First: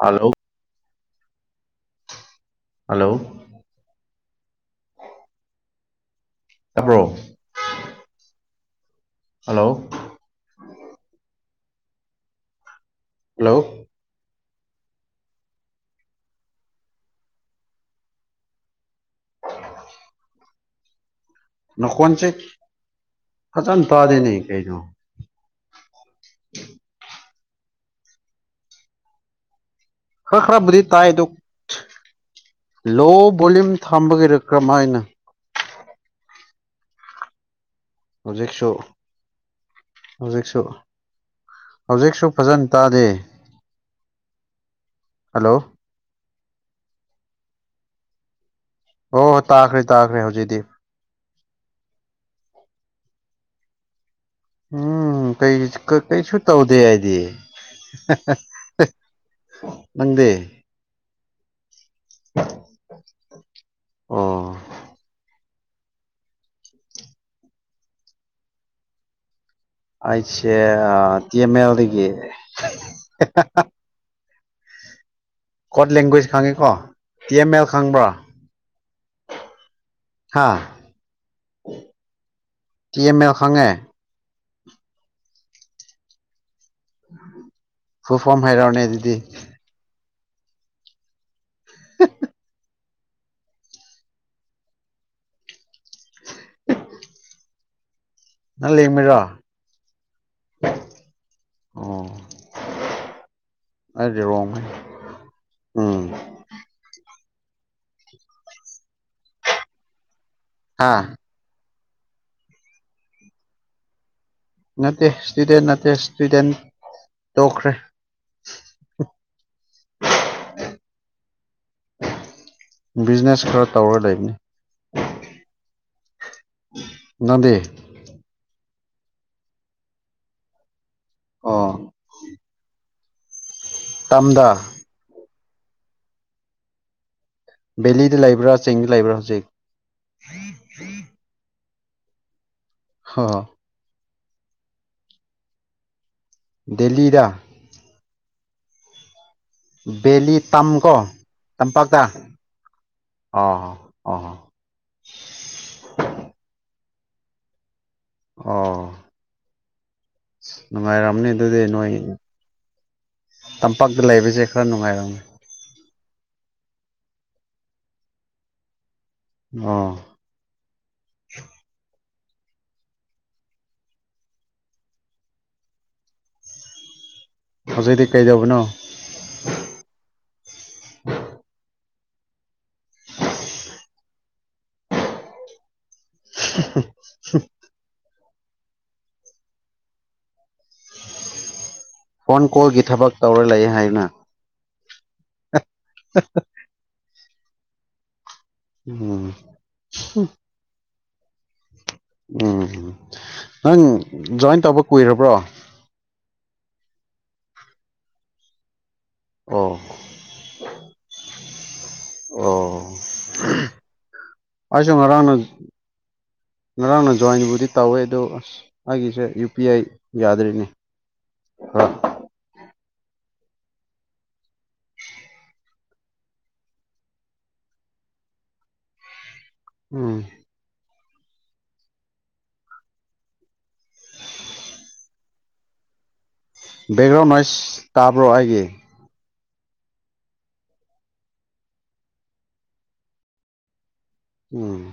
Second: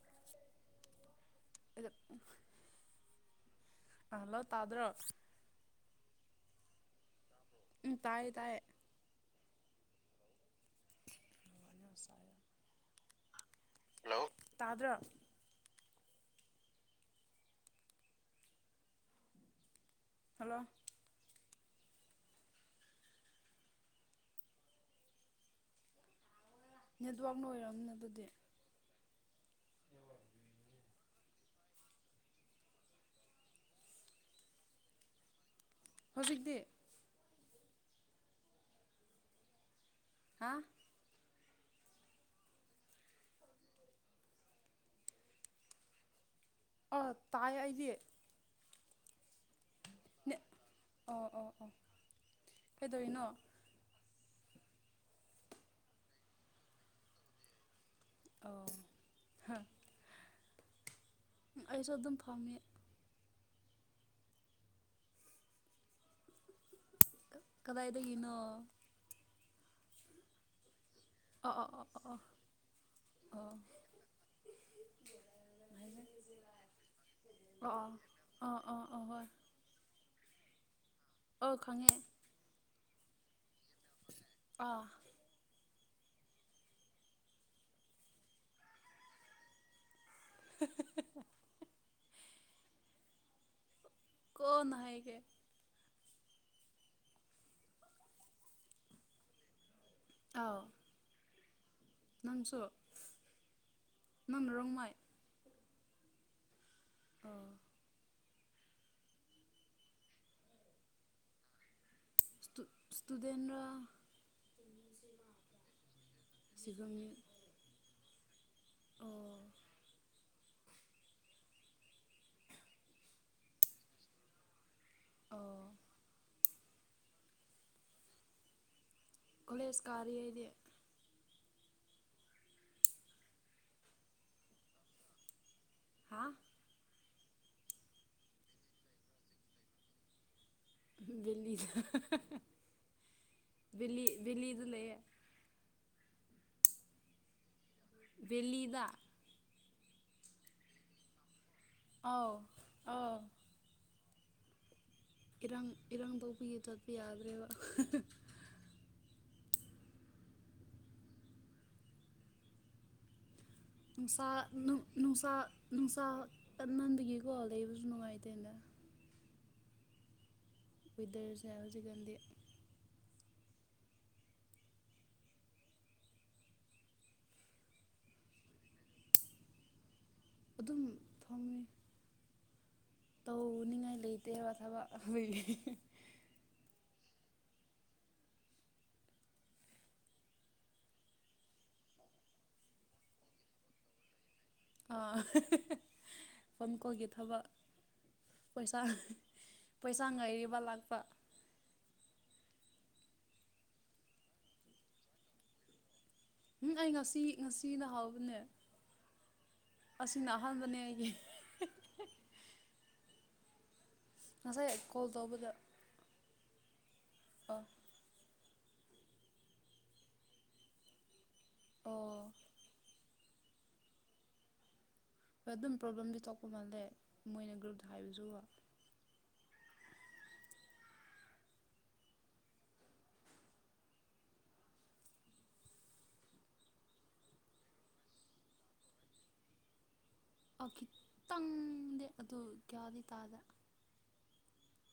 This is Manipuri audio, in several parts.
ꯍꯂꯣ ꯑꯗꯨꯗ ꯍꯂꯣ ꯑꯍꯜꯂꯣ ꯇꯥꯗ꯭ꯔꯣ ꯑꯕ꯭ꯔꯣ ꯎ ꯇꯥꯏꯌꯦ ꯇꯥꯏꯌꯦ ꯍꯜꯂꯣ ꯑꯅ ꯁꯔ ꯍꯂꯣ ꯇꯥꯗ꯭ꯔ ꯍꯜꯂꯣ ꯅ ꯀꯣꯟꯁꯦ ꯐꯖꯟ ꯇꯥꯗꯅꯤ ꯀꯩꯩꯅꯣ [unintelligible] ꯅꯦꯠꯋꯥꯛꯅ ꯑꯣꯏꯔꯝꯅꯕꯗꯤ ꯈꯔ ꯈꯔꯕꯨꯗꯤ ꯇꯥꯏꯗꯨ ꯂꯣ ꯚꯣꯂꯌꯨꯝ ꯊꯥꯝꯕꯒꯤꯔ ꯀ꯭ꯔꯃ ꯍꯥꯏꯅ ꯍꯧꯖꯤꯛꯗꯤ ꯍꯧꯖꯤꯦꯛ ꯁꯣ ꯍꯧꯖꯤꯦꯛ ꯍꯥ ꯁꯣ ꯍꯧꯖꯤꯛꯁꯨ ꯐꯖꯅ ꯇꯥꯗꯦ ꯍꯜꯂꯣ ꯑ ꯇꯥꯏ ꯍꯥꯏꯗ ꯑꯣ ꯇꯥꯈꯔꯤꯦ ꯇꯥꯈꯔꯤꯦ ꯍꯧꯖꯤꯗꯤ ꯀꯩꯗꯦꯔꯅꯣ ꯎꯝ ꯀꯩ ꯀꯩꯁꯨꯨ ꯇꯧꯗ ꯍꯥꯏꯗꯤ ꯑꯣ ꯅꯪꯗꯤ ꯑꯩꯁꯨ ꯑꯗꯨꯝ ꯐꯝꯃꯤ ꯑꯣ ꯀꯗꯥꯏꯗꯒꯤꯅꯣ ꯑꯁꯦ ꯑ ꯇ ꯑꯣ ꯑꯣ ꯑꯣ ꯑꯣ ꯑꯣ ꯃꯗꯒꯤꯗꯒꯤ ꯑꯣ ꯑꯣ ꯀꯣꯠ ꯂꯦꯡꯒ꯭ꯋꯦꯖ ꯈꯪꯉꯤꯀꯣ ꯇꯤ ꯑꯦꯝ ꯑꯦꯜ ꯈꯪꯕ꯭ꯔꯥ ꯑꯍꯔ ꯍꯥꯥ ꯑ ꯈꯪꯉꯦ ꯇꯤꯑꯦꯝ ꯑꯦꯔ ꯁꯉꯦ ꯑ ꯐꯨ ꯐꯝ ꯍꯥꯏꯩꯔꯥꯎꯅꯦ ꯑꯗꯨꯗꯤ [unintelligible] [unintelligible] ꯀꯣꯅ ꯍꯥꯏꯒꯦ ꯅꯪ ꯂꯩꯡꯃꯤꯔꯣ ꯑꯥꯎ ꯅꯪꯁꯨ ꯑꯩꯗꯤ ꯅꯪꯅ ꯔꯣꯡꯃꯦ ꯔꯣꯡꯃꯥꯏ ꯎꯝ ꯑꯣ ꯍꯥꯥ ꯏꯁꯇꯨꯗꯦꯟ꯭ꯔ ꯅꯠꯇꯦ ꯏꯁꯇꯨꯗꯦꯟ ꯅꯠꯇꯦ ꯏꯁꯇꯨꯗꯦꯟ ꯁꯤꯒꯨꯝꯃꯤ ꯇꯣꯛꯈ꯭ꯔꯦ ꯑꯣ [unintelligible] ꯕꯤꯖꯤꯅꯦꯁ ꯈꯔ ꯇꯧꯔꯒ ꯂꯩꯕꯅꯤ ꯑꯣ ꯉꯗꯦ ꯈꯣꯂꯦꯖ ꯀꯔ ꯑꯗꯤ ꯑꯣ ꯇꯗ ꯍꯥ꯫ ꯕꯦꯂꯤꯗ ꯂꯩꯕ꯭ꯔꯥ ꯆꯤꯡꯗ ꯂꯩꯕ꯭ꯔꯥ ꯍꯧꯖꯤꯛ꯫ ꯕꯦꯜꯂꯤꯗ [unintelligible] ꯑꯣ꯫ ꯕꯤꯂꯤꯗ ꯂꯩꯑꯦ꯫ ꯗꯦꯜꯂꯤꯗ꯫ ꯕꯦꯂꯤꯗꯥ꯫ ꯕꯦꯂꯤ ꯇꯝꯀꯣ ꯇꯝꯄꯥꯛꯇ ꯑꯥꯎ ꯑꯥꯎ ꯑꯣ꯫ ꯑꯣ꯫ ꯏꯔꯥꯡ ꯏꯔꯪ ꯇꯧꯕꯒꯤ ꯆꯠꯄ ꯌꯥꯗ꯭ꯔꯦꯕ꯫ ꯑꯣ꯫ ꯅꯨꯡꯉꯥꯏꯔꯝꯅꯤ ꯑꯗꯨꯗꯤ ꯅꯣꯏ꯫ ꯇꯝꯄꯥꯛꯇ ꯅꯨꯡꯁꯥ ꯂꯩꯕꯁꯦ ꯈꯔ ꯅꯨꯡꯉꯥꯏꯔꯝ꯫ ꯅꯨꯡꯁꯥ ꯅꯨꯡꯁꯥ ꯀꯟꯃꯟꯕꯒꯤꯀꯣ ꯂꯩꯕꯁꯨ ꯅꯨꯡꯉꯥꯏꯇꯦꯗ꯫ ꯑꯣ꯫ ꯋꯦꯗꯔꯁꯦ ꯍꯧꯖꯤꯛꯀꯥꯟꯗꯤ꯫ ꯍꯧꯖꯤꯛꯇꯤ ꯀꯩꯗꯧꯕꯅꯣ꯫ ꯑꯗꯨꯝ ꯐꯝꯃꯤ꯫ ꯇꯧꯅꯤꯡꯉꯥꯏ ꯂꯩꯇꯦꯕ ꯊꯕ [unintelligible] [unintelligible] ꯐꯣꯟ ꯀꯣꯜꯒꯤ ꯊꯕꯛ ꯇꯧꯔ ꯂꯩꯌꯦ ꯍꯥꯏꯌꯨꯅ꯫ [unintelligible] ꯐꯣꯟ ꯀꯣꯜꯒꯤ ꯊꯕꯛ꯫ ꯄꯩꯁꯥ ꯎꯝ ꯄꯩꯁꯥ ꯉꯥꯏꯔꯤꯕ ꯂꯥꯛꯄ꯫ ꯎꯝ ꯅꯪ ꯖꯣꯏꯟ ꯇꯧꯕ ꯀꯨꯏꯔꯕ꯭ꯔꯣ꯫ ꯎꯝ ꯑꯩ ꯉꯁꯤ ꯉꯁꯤꯅ ꯍꯧꯕꯅꯦ꯫ ꯑꯣ ꯑꯁꯤꯅ ꯑꯍꯥꯟꯕꯅꯦ ꯑꯩꯒꯤ꯫ ꯑꯣ꯫ ꯅꯁꯥꯏ ꯑꯩꯁꯨ ꯀꯣꯜ ꯉꯔꯥꯡꯅ ꯇꯧꯕꯗ꯫ ꯉꯔꯥꯡꯅ ꯑ ꯖꯣꯏꯟꯕꯨꯗꯤ ꯇꯧꯋꯦ ꯑꯗꯣ ꯑꯁ꯫ ꯑꯩꯒꯤꯁꯦ ꯌꯨ ꯄꯤ ꯑꯥꯏ ꯌꯥꯗꯔꯤꯅꯦ [inaudible] ꯑꯣ ꯍꯣꯏ ꯑꯗꯨꯝ ꯄ꯭ꯔꯣꯕ꯭ꯂꯦꯝꯗꯤ ꯊꯣꯛꯄ ꯃꯥꯜꯂꯦ ꯃꯣꯏꯅ ꯒ꯭ꯔꯨꯞꯇ ꯍꯥꯏꯕꯁꯨ꯫ ꯎꯝ꯫ ꯕꯦꯛꯒ꯭ꯔꯥꯎꯟ ꯅꯣꯏꯁ ꯇꯥꯕ꯭ꯔꯣ ꯑꯩꯒꯤ꯫ ꯈꯤꯇꯪꯗꯤ ꯑꯗꯨ ꯀꯌꯥꯗꯤ ꯇꯥꯗꯦ꯫ ꯎꯝ꯫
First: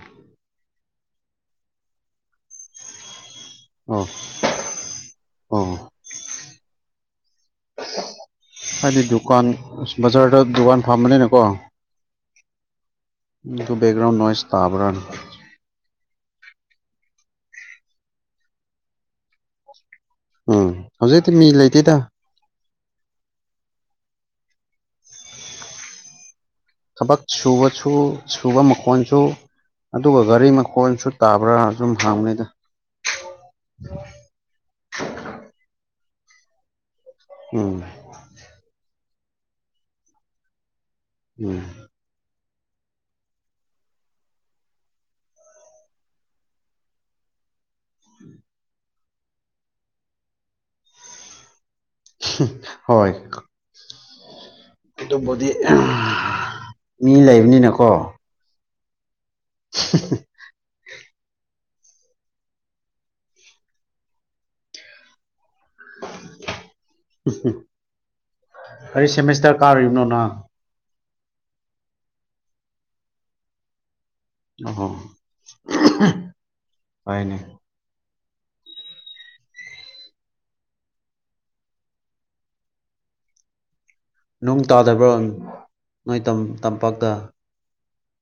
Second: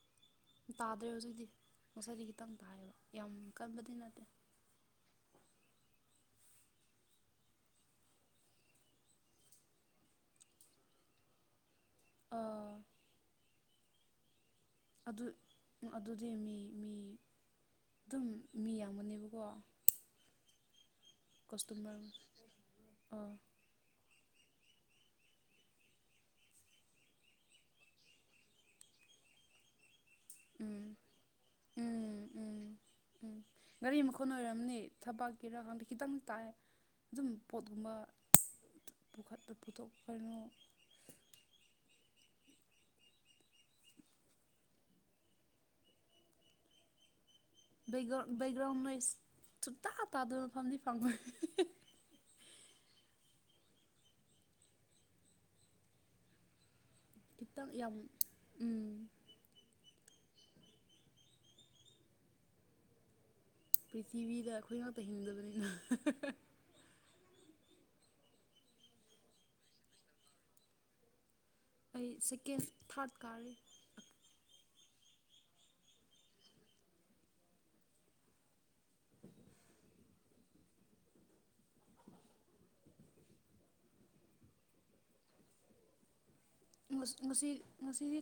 ꯇꯥꯗ꯭ꯔꯦ ꯍꯧꯖꯤꯒꯗꯤ ꯉꯁꯥꯏꯗꯤ ꯈꯤꯇꯪ ꯇꯥꯏꯌꯦꯕ꯫ ꯌꯥꯝ ꯀꯟꯕꯗꯤ ꯑꯣ ꯅꯠꯇꯦ ꯑꯣ꯫ ꯍꯥꯏꯗꯤ ꯗꯨꯀꯥꯟ ꯑꯁ ꯕꯖꯥꯔꯗ ꯗꯨꯀꯥꯟ ꯐꯝꯕꯅꯤꯅꯀꯣ꯫ ꯑ ꯗꯨ ꯕꯦꯒ꯭ꯔꯥꯎꯟ ꯅꯣꯏꯖ ꯇꯥꯕꯔꯅ꯫ ꯑꯗꯨ ꯑꯗꯨꯗꯤ ꯃꯤ ꯃꯤ ꯑꯗꯨꯝ ꯃꯤ ꯌꯥꯝꯒꯅꯦꯕꯀꯣ ꯎꯝ ꯍꯧꯖꯤꯛꯇꯤ ꯃꯤ ꯂꯩꯇꯦꯗ꯫ ꯀꯁꯇꯃꯔ ꯑꯥ꯫ ꯊꯕꯛ ꯁꯨꯕꯁꯨ ꯁꯨꯕ ꯃꯈꯣꯟꯁꯨ꯫ ꯑꯗꯨꯒ ꯒꯥꯔꯤ ꯎꯝ ꯃꯈꯣꯟꯁꯨ ꯇꯥꯕ꯭ꯔꯥ ꯑꯗꯨꯨꯝ ꯎꯝ ꯍꯪꯕꯅꯤꯗ꯫ ꯎꯝ ꯎꯝ ꯒꯥꯔꯤ ꯃꯈꯣꯟ ꯑꯣꯏꯔꯝꯅꯤ ꯊꯕꯛꯀꯤꯔꯥ ꯈꯪꯗꯦ ꯈꯤꯇꯪ꯫ ꯇꯥꯏ ꯑꯗꯨꯝ ꯎꯝ ꯄꯣꯠꯀꯨꯝꯕ ꯄꯨꯈꯠꯄ ꯄꯨꯊꯣꯛꯄꯩꯉꯣ꯫ ꯎꯝ꯫ ꯕꯦꯛꯒ꯭ꯔꯥꯎꯟ ꯕꯦꯛꯒ꯭ꯔꯥꯎꯟ ꯅꯣꯏꯁ ꯁꯨꯇꯥ ꯇꯥꯗꯕ ꯃꯐꯝꯗꯤ ꯐꯪꯉꯣꯏ [unintelligible] ꯍꯣꯏ ꯀ ꯑꯗꯨꯕꯨꯗꯤ [unintelligible] ꯃꯤ ꯈꯤꯇꯪ ꯂꯩꯕꯅꯤꯅꯀꯣ꯫ ꯌꯥꯝ ꯎꯝ [inaudible] ꯄ꯭ꯔꯤꯊꯤꯕꯤꯗ ꯑꯩꯈꯣꯏ ꯉꯥꯛꯇ ꯍꯤꯡꯗꯕꯅꯤ ꯗ ꯑꯩ ꯁꯦꯃꯦꯁꯇꯔ ꯀꯥꯔꯤꯕꯅꯣ ꯅꯪ ꯑꯩ ꯁꯦꯀꯦꯟ ꯊꯥꯔꯠ ꯀꯥꯔꯤ ꯑꯣ ꯐꯩꯅꯦ ꯅꯣꯡ ꯇꯥꯗꯕ꯭ꯔꯥ ꯅꯣꯏ ꯇꯝ ꯉꯁꯤ ꯉꯁꯤꯗꯤ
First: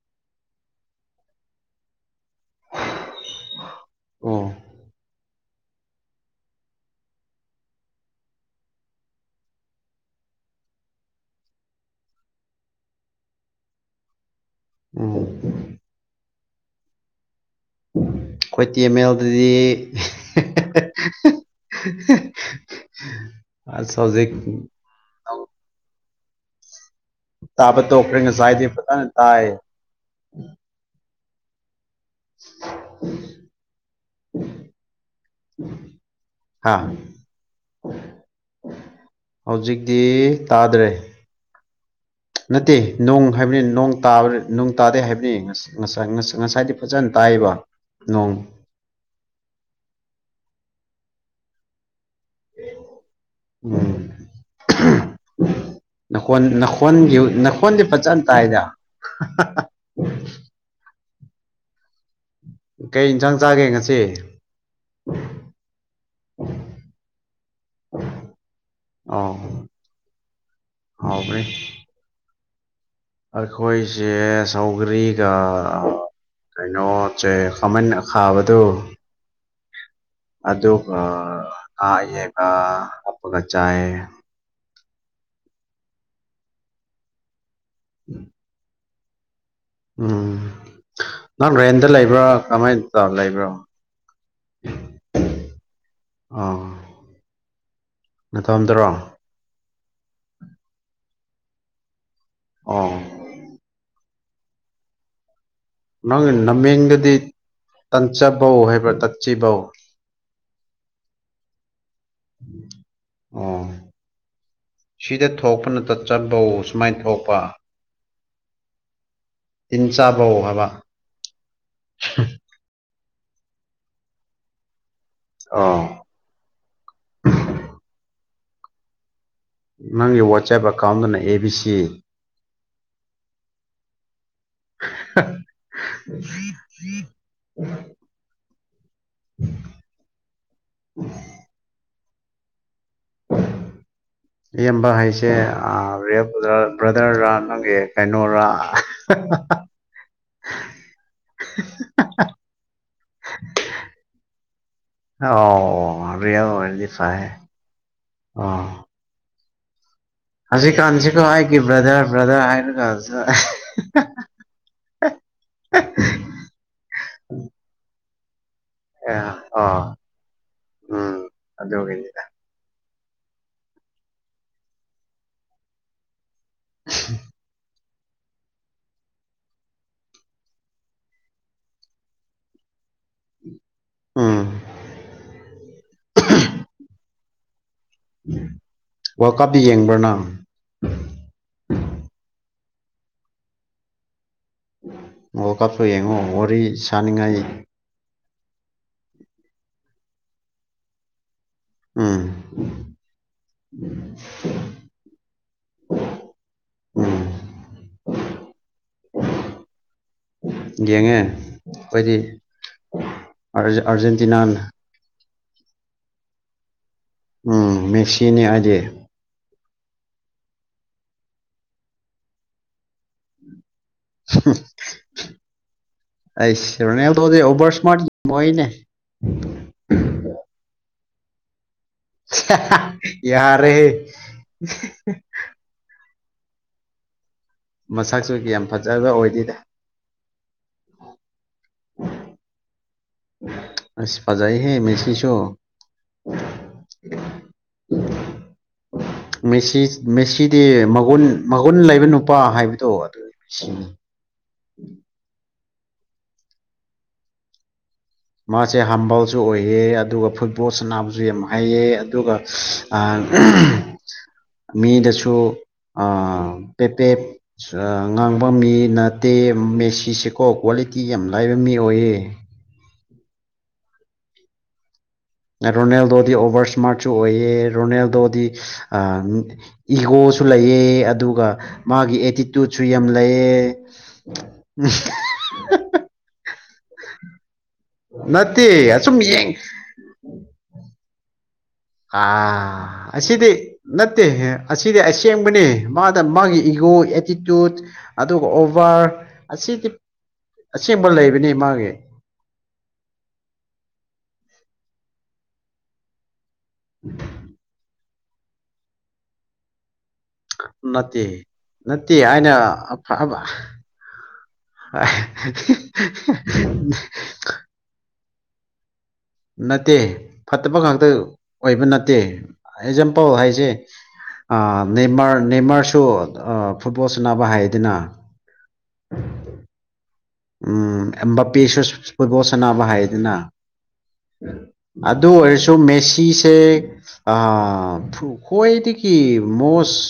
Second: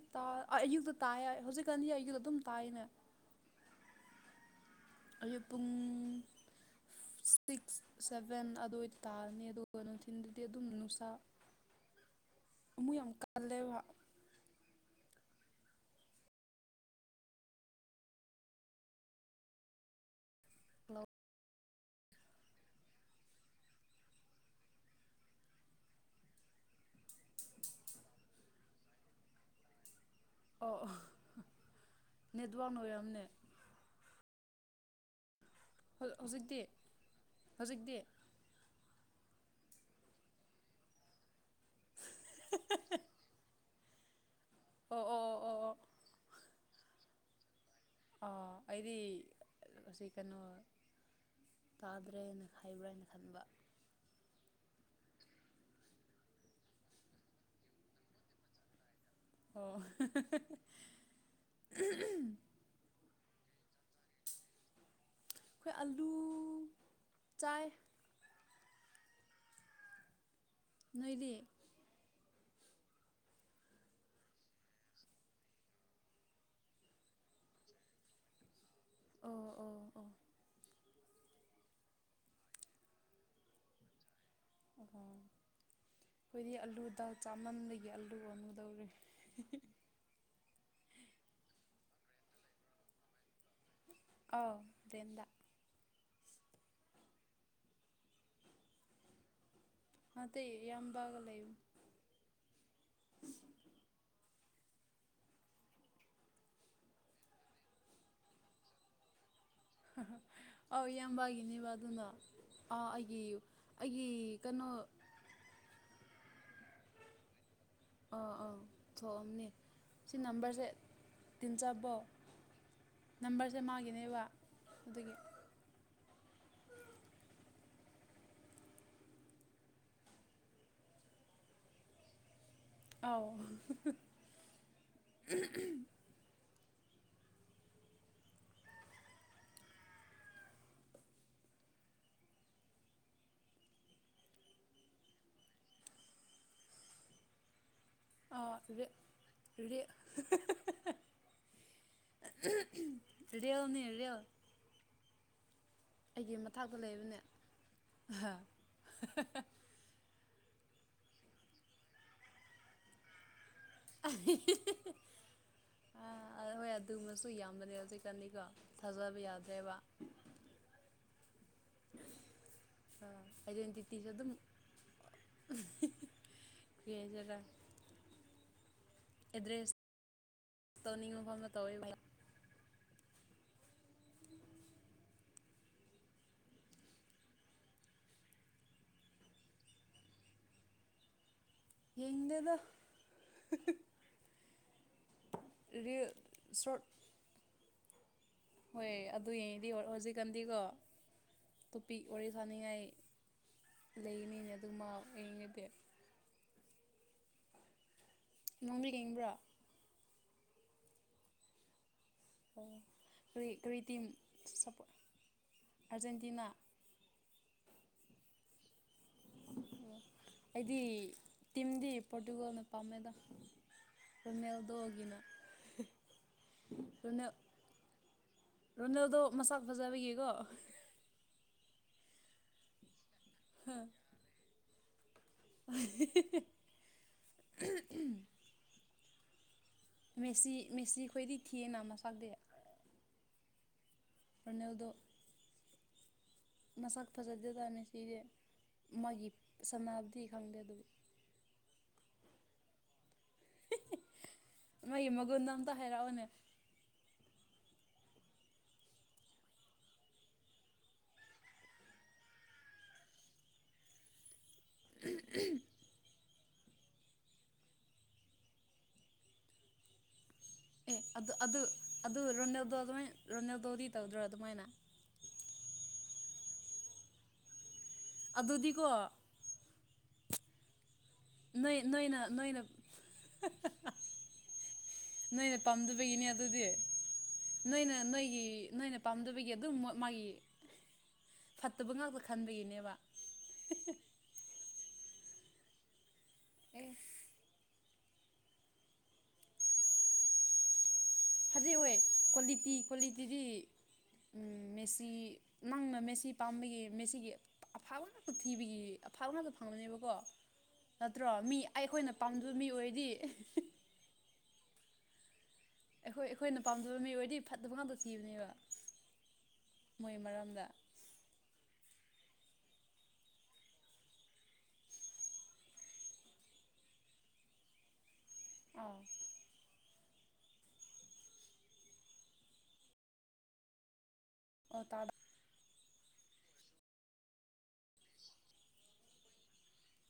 ꯑꯌꯨꯛꯇ ꯇꯥꯏ ꯍꯧꯖꯤꯛꯀꯥꯟꯗꯤ ꯑꯌꯨꯛꯇ ꯑꯗꯨꯝ ꯇꯥꯏꯅ ꯑꯣ ꯑꯌꯨꯛ ꯄꯨꯡ ꯒ ꯁꯤꯛꯁ ꯁꯚꯦꯟ ꯑꯗꯨꯋꯥꯗꯤ ꯇꯥꯔꯅꯤ ꯑꯗꯨꯒ ꯅꯨꯡꯊꯤꯟꯗꯗꯤ ꯑꯗꯨꯝ ꯅꯨꯡꯁꯥ ꯑꯃꯣꯏ ꯌꯥꯝ ꯀꯜꯂꯦꯕꯥ ꯑ ꯑꯩꯈꯣꯏ ꯇꯤ ꯑꯦꯝꯃꯦꯜꯗꯗꯤ ꯍꯧꯖꯤꯛ ꯇꯥꯕ ꯇꯣꯛꯈꯔꯦ ꯉꯥꯁꯥꯏꯗꯤ ꯐꯖꯅꯥ ꯇꯥꯏ ꯑꯣ ꯑꯣ ꯅꯦꯠꯋꯥꯛꯅ ꯑꯣꯏꯔꯝꯅꯤ ꯍꯧꯖꯤꯛꯇꯤ ꯍꯥ ꯍꯧꯖꯤꯛꯇꯤ ꯍꯧꯖꯤꯛꯇꯤ ꯇꯥꯗ꯭ꯔꯦ ꯅꯠꯇꯦ ꯅꯣꯡ ꯍꯥꯏꯕꯅꯤ ꯅ ꯇꯥꯕ ꯅ ꯇꯥꯗꯦ ꯑꯣ ꯍꯥꯏꯕꯅꯤ ꯑꯣ ꯑꯣ ꯑꯣ ꯉꯁꯥꯏ ꯉꯁꯥꯏꯗꯤ ꯐꯖꯅ ꯇꯥꯏꯕ ꯑ ꯑꯩꯗꯤ ꯁꯤ ꯀꯩꯅꯣ ꯇꯥꯔꯦ ꯈꯥꯏꯕꯔꯅ ꯎꯝ ꯅꯥꯈꯣꯟ ꯅꯥꯈꯣꯟ ꯅꯥꯈꯣꯟꯗꯤ ꯐꯖꯅ ꯇꯥꯏꯗ ꯑꯣ ꯀꯩ ꯏꯟꯁꯥꯡ ꯆꯥꯒꯦ ꯉꯁꯤ ꯑꯩꯈꯣꯏ ꯑꯂꯨ ꯆꯥꯏ ꯑ ꯅꯣꯏꯗꯤ ꯍꯥꯎꯕꯅꯦ ꯑꯩꯈꯣꯏꯁꯦ ꯁꯧꯒꯔꯤꯒ ꯀꯩꯅꯣꯁꯦ ꯈꯥꯃꯦꯟ ꯑꯈꯥꯕꯗꯣ ꯑꯣ ꯑꯣ ꯑꯣ ꯑꯗꯨ ꯑ ꯉꯥ ꯑꯌꯥꯏꯕ ꯍꯞꯄꯒ ꯆꯥꯌꯦ ꯑ ꯑꯩꯈꯣꯏꯗꯤ ꯑꯂꯨꯗꯥ ꯆꯥꯃꯟꯕꯥꯒꯤ ꯑꯥꯂꯨ ꯑꯃꯗꯧꯔꯦ ꯗ ꯎꯝ ꯅꯪ ꯔ꯭ꯔꯦꯟꯗ ꯂꯩꯕ꯭ꯔꯥ ꯀꯃꯥꯏꯅ ꯇ ꯂꯩꯕ꯭ꯔꯣ ꯑꯥꯎ ꯔꯦꯟꯠ ꯇꯥ ꯑꯥ ꯅꯠꯇꯣꯝꯗꯔꯣ ꯑꯇꯩ ꯌꯥꯝ ꯒ ꯂꯩꯕ ꯑ ꯅꯪ ꯅꯃꯤꯡꯗꯗꯤ ꯇꯟꯆꯕꯧ ꯍꯥꯏꯕ꯭ꯔꯥ ꯇꯠꯆꯕꯧ ꯑꯧ ꯏꯌꯥꯝꯕꯒꯤꯅꯦꯕ ꯑꯗꯨꯅ ꯑꯥ ꯑꯩꯒꯤ ꯑꯣ ꯑꯩꯒꯤ ꯀꯩꯅꯣ ꯁꯤꯗ ꯊꯣꯛꯄꯅ ꯇꯥꯠꯆꯥꯕꯧ ꯁꯨꯃꯥꯏꯅꯥ ꯊꯣꯛꯄ ꯑꯥ ꯑꯥ ꯄꯨꯊꯣꯛꯑꯝꯅꯦ ꯇꯤꯟ ꯁꯤ ꯆꯥꯕꯧ ꯅꯝꯕꯔꯁꯦ ꯍꯥꯏꯕ ꯇꯤꯟꯖꯥꯕꯣ ꯅꯝꯕꯔꯁꯦ ꯃꯥꯒꯤꯅꯦꯕ ꯑꯗꯨꯒꯤ ꯑꯣ꯫ ꯅꯪꯒꯤ ꯋꯥꯆꯦꯞ ꯑꯦꯀꯥꯎꯟꯗꯅ ꯑꯦ ꯕꯤ ꯁꯤ ꯑꯥꯎ ꯍꯥ ꯍꯥ ꯎ [unintelligible] [inaudible] ꯏꯌꯥꯝꯕ ꯍꯥꯏꯁꯦ ꯕ꯭ꯔꯗꯔꯔꯥ ꯅꯪꯒꯤ ꯑ ꯀꯩꯅꯣꯔꯥ [inaudible] ꯑꯗꯨꯦꯅꯤꯔ [unintelligible] ꯃꯊꯥꯛꯇ ꯑꯣꯗꯤꯁꯦ ꯂꯩꯕꯅꯦ ꯑ ꯍꯧꯖꯤꯛꯀꯥꯟꯁꯤꯀꯣ ꯍꯥꯏꯒꯤ ꯕ꯭ꯔꯗꯔ ꯕ꯭ꯔꯗꯔ ꯍꯥꯏꯔ ꯀꯥꯟꯁꯤ ꯍꯣꯏ ꯑꯗꯨꯃꯁꯨ ꯌꯥꯝꯗꯅꯦ ꯍꯧꯖꯤꯛꯀꯅꯤꯀꯣ ꯑ ꯑꯣ ꯎꯝ ꯑꯗꯦꯗ ꯑ ꯍꯥꯏꯗꯤꯇꯤꯁ ꯑꯗꯨꯝ ꯀ ꯂ ꯑꯦꯗ꯭ꯔꯦꯁ ꯇꯧꯅꯤꯡꯕ ꯃꯐꯝꯗ ꯇꯧꯋꯦꯕ ꯎꯥ ꯋꯥꯔꯜ ꯀꯞꯇ ꯌꯦꯡꯕ꯭ꯔꯅ ꯌꯦꯡꯗꯦꯗ [unintelligible] [inaudible] ꯑꯣ ꯀꯥꯞꯁꯨ ꯔꯤꯜ ꯌꯦꯡꯉꯣ ꯋꯥꯔꯤ ꯁꯣꯔꯠ ꯁꯥꯅꯤꯡꯉꯥꯏ ꯍꯣꯏ ꯑꯗꯨ ꯌꯦꯡꯉꯗꯤ ꯍꯧꯖꯤꯛꯀꯥꯟꯗꯤꯀꯣ ꯇꯨꯄꯤ ꯑꯣꯔꯤ ꯎꯝ ꯁꯥꯅꯤꯡꯉꯥꯏ ꯂꯩꯅꯤꯅꯦ ꯑꯗꯨ ꯃꯥ ꯑꯩꯩꯅꯗꯤ ꯎꯝ ꯏꯣꯕꯤ ꯌꯦꯡꯕ꯭ꯔꯣ ꯌꯦꯡꯉꯦ ꯑꯩꯈꯣꯏꯗꯤ ꯑꯣ ꯀꯔꯤ ꯑꯥꯔꯖꯦꯟꯇꯤꯅꯥꯅ ꯑꯖꯦꯟꯇꯤꯅꯥ ꯎꯝ ꯃꯦꯛꯁꯤꯅꯦ ꯍꯥꯏꯗꯤ ꯑꯣ ꯑꯩꯗꯤ ꯇꯤꯝꯗꯤ ꯄꯣꯔꯇꯨꯒꯣꯜꯅ ꯄꯥꯝꯃꯦꯗ ꯅꯦꯜꯗꯒꯤꯅ ꯑꯩꯁ ꯣ ꯔꯣꯅꯦꯜꯗꯣꯗꯤ ꯑꯣꯚꯔ ꯏꯁꯃꯥꯔꯠ ꯌꯥꯝ ꯑꯣꯏꯅꯦ [inaudible] ꯔꯣꯗꯦꯜꯗꯣ ꯃꯁꯥ ꯐꯖꯕ ꯌꯦꯀꯣ ꯌꯥꯔꯦ ꯑ [inaudible] ꯃꯁꯛꯁꯨ ꯌꯥꯝ ꯐꯖꯕ ꯑꯣꯏꯗꯣꯏꯗ ꯃꯦꯁꯤ ꯃꯦꯁꯤ ꯈꯣꯏꯗꯤ ꯊꯤꯌꯦꯅ ꯃꯁꯛꯇꯤ ꯑꯁ ꯄꯖꯥꯏ ꯍꯦ ꯔꯣꯅꯦꯜꯗꯣ ꯃꯤꯁꯤꯁꯨ ꯃꯁꯛ ꯐꯖꯗꯦ ꯇꯥꯅꯤ ꯁꯤꯔꯦ ꯁꯤ ꯃꯦꯁꯤꯗꯤ ꯑꯗꯨꯕꯨ ꯃꯒꯨꯟ ꯃꯒꯨꯟ ꯂꯩꯕ ꯅꯨ ꯅꯨꯄꯥ ꯍꯥꯏꯕꯗꯣ ꯑꯗꯨ ꯇ ꯍꯥꯏꯔꯥ ꯑꯣꯅꯦ ꯃꯥꯁꯦ ꯍꯝꯕꯜꯁꯨ ꯑꯣꯏꯑ ꯑꯗꯨꯒ ꯐꯨꯠꯕꯣꯜ ꯁꯥꯟꯅꯕꯁꯨ ꯌꯥꯝ ꯍꯥꯏꯑꯦ ꯑꯗꯨꯒ ꯃꯤꯗꯁꯨ ꯑ ꯄꯦꯄꯦ ꯉꯥꯡꯕ ꯃꯤ ꯅꯠꯇꯦ ꯃꯦꯁꯤꯁꯤ ꯀꯣ ꯑꯦ ꯀ꯭ꯋꯥꯂꯤꯇꯤ ꯌꯥꯝ ꯂꯥꯏꯕ ꯃꯤ ꯑꯣꯏꯌꯦ ꯔꯣꯅꯦꯜꯕꯣꯗꯤ ꯇꯧꯗ꯭ꯔꯣ ꯑꯗꯨꯃꯥꯏꯅ ꯔꯣꯅꯦꯜꯗꯣꯗꯤ ꯑꯣꯚꯔꯁꯃꯁꯨ ꯑꯣꯏꯌꯦ ꯔꯣꯅꯦꯜꯗꯣꯗꯤ ꯑꯗꯨꯗꯤꯀꯣ ꯏꯒꯣꯁꯨ ꯂꯩꯌꯦ ꯑꯗꯨꯒ ꯅꯣꯏ ꯃꯥꯒꯤ ꯅꯣꯏꯅ ꯅꯣꯏꯅ ꯑꯦꯇꯤꯇꯨꯠꯁꯨ ꯌꯥꯝ ꯂꯩꯌꯦ ꯅꯣꯏꯅꯦ ꯄꯝꯗꯕꯒꯤꯅꯤ ꯑꯗꯨꯗꯤ ꯅꯣꯏꯅ ꯅꯣꯏꯒꯤ ꯅꯠꯇꯦ ꯅꯣꯏꯅ ꯑꯁꯨꯝ ꯌꯦꯡ ꯄꯥꯝꯗꯕꯒꯤ ꯑꯗꯨꯝ ꯃꯥꯒꯤ ꯐꯠꯇꯕ ꯉꯥꯛꯇ ꯑ ꯈꯟꯕꯒꯤꯅꯦꯕ ꯑꯁꯤꯗꯤ ꯅꯠꯇꯦ ꯑꯁꯤꯗꯤ ꯑꯁꯦꯡꯕꯅꯦ ꯃꯥ ꯃꯥꯒꯤ ꯑꯦ ꯏꯒꯣ ꯑꯦꯇꯤꯇ꯭ꯨꯠ ꯑꯗꯨꯒ ꯑꯣꯚꯔ ꯑꯁꯤꯗꯤ ꯑꯁꯦꯡꯕ ꯂꯩꯕꯅꯤ ꯐꯖꯩ ꯃꯥꯒꯤ ꯑꯣꯏ ꯀ꯭ꯋꯥꯂꯤꯇꯤ ꯀ꯭ꯋꯥꯂꯤꯇꯤꯗꯤꯦꯁ ꯁꯤ ꯅꯪꯅ ꯃꯦꯁꯤ ꯄꯥꯝꯕꯒꯤ ꯃꯦꯁꯤꯒꯤ ꯑꯐꯕ ꯎꯊꯤꯕꯤꯒꯤ ꯑꯐꯥꯛ ꯉꯥꯛꯇ ꯐꯪꯕꯅꯦꯕꯀꯣ ꯅꯠꯇꯦ ꯅꯠꯇ꯭ꯔꯣ ꯃꯤ ꯑꯩꯈꯣꯏꯅ ꯅꯠꯇꯦ ꯑꯅ ꯄꯥꯝꯖꯕ ꯃꯤ ꯑꯣꯏꯔꯗꯤ ꯑꯐꯕ ꯑꯩꯈꯣꯏ ꯑꯩꯈꯣꯏꯅ ꯄꯥꯝꯖꯕ ꯃꯤ ꯑꯣꯏꯔꯗꯤ ꯐꯠꯇꯕ ꯉꯥꯛꯇ ꯊꯤꯕꯅꯦꯕ ꯅꯠꯇꯦ ꯃꯣꯏ ꯃꯔꯝꯗ ꯐꯠꯇꯕ ꯉꯥꯛꯇ ꯑꯣꯏꯕ ꯅꯠꯇꯦ ꯑꯦꯛꯖꯥꯝꯄꯜ ꯍꯥꯏꯁꯦ ꯅꯃꯔ ꯅꯅꯤꯃꯔꯁꯨ ꯐꯨꯠꯕꯣꯜ ꯁꯅꯕ ꯍꯥꯏꯌꯦꯗꯅ ꯑꯥꯎ ꯎꯝ ꯑꯝꯕꯄꯤ ꯁꯁꯄꯒꯣ ꯁꯅꯥꯅꯕ ꯍꯥꯏꯗꯅ ꯑꯣ ꯇꯥꯕ ꯑꯗ ꯑꯣꯏꯁ ꯣ ꯃꯦꯁꯤꯁꯦ ꯑ ꯀ꯭ꯣꯏꯗꯤꯀꯤ most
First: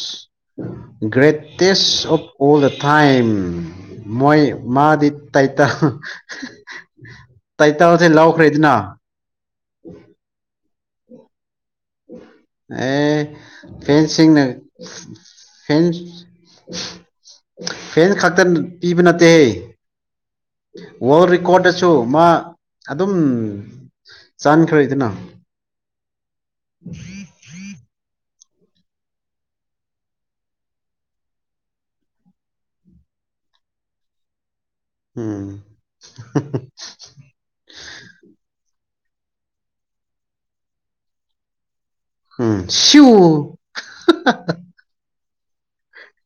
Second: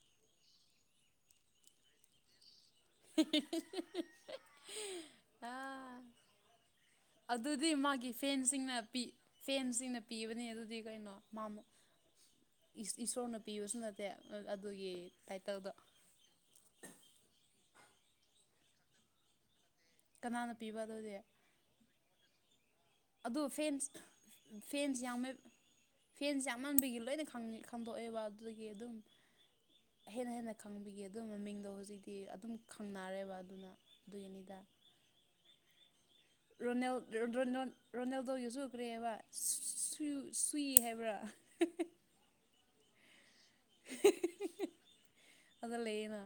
greatest of all the time ꯃꯣꯏ ꯃꯥꯗꯤꯠ ꯇꯥꯏꯇ ꯑꯥ ꯑꯗꯨꯗꯤ ꯃꯥꯒꯤ ꯐꯦꯟꯁꯤꯡꯅ ꯄꯤ ꯐꯦꯟꯁꯤꯡꯅ ꯄꯤꯕꯅꯤ ꯑꯗꯨꯗꯤ ꯀꯩꯅꯣ ꯃꯥꯃꯣ ꯑꯦ ꯏꯁꯣꯔꯅ ꯄꯤꯕꯁꯨ ꯅꯠꯇꯦ ꯐꯦꯟꯁꯤꯡꯅ ꯑꯗꯨꯒꯤ ꯇꯥꯏꯇꯜꯗꯣ ꯐꯦꯟ ꯈꯇ ꯄꯤꯕ ꯅꯠꯇ ꯍꯦ ꯀꯅꯥꯅ ꯄꯤꯕ ꯑꯗꯨꯗꯤ ꯋꯥ ꯔꯦꯀꯣꯔꯗ ꯑꯁꯨ ꯃꯥ ꯑꯗꯨꯝ ꯑꯗꯨ ꯐꯦꯟꯁ ꯆꯥꯟꯈ꯭ꯔꯣꯏꯗꯅ ꯑꯉꯟꯕꯤꯒꯤ ꯂꯣꯏꯅ ꯈꯟꯗꯣꯛꯑꯦꯕ ꯑꯗꯨꯗꯒꯤ ꯑꯗꯨꯝ ꯍꯦꯟꯅ ꯍꯦꯟꯅ ꯈꯪꯕꯤꯒꯤ ꯑꯗꯨ ꯃꯃꯤꯡꯗꯣ ꯍꯧꯖꯤꯛꯇꯤ ꯑꯗꯨꯝ ꯈꯪꯅꯔꯦꯕ ꯑꯗꯨꯅ ꯑꯗꯨꯒꯤꯅꯤꯗ ꯎꯝ ꯔꯣꯅꯦꯜ ꯔ ꯔꯣꯅꯦꯦꯜꯗꯣ ꯌꯁꯨꯛ ꯀ꯭ꯔꯦ ꯍꯥꯏꯕ ꯁꯨꯏ ꯍꯥꯏꯕ꯭ꯔꯥ ꯁꯨ ꯑꯗ ꯂꯩꯅ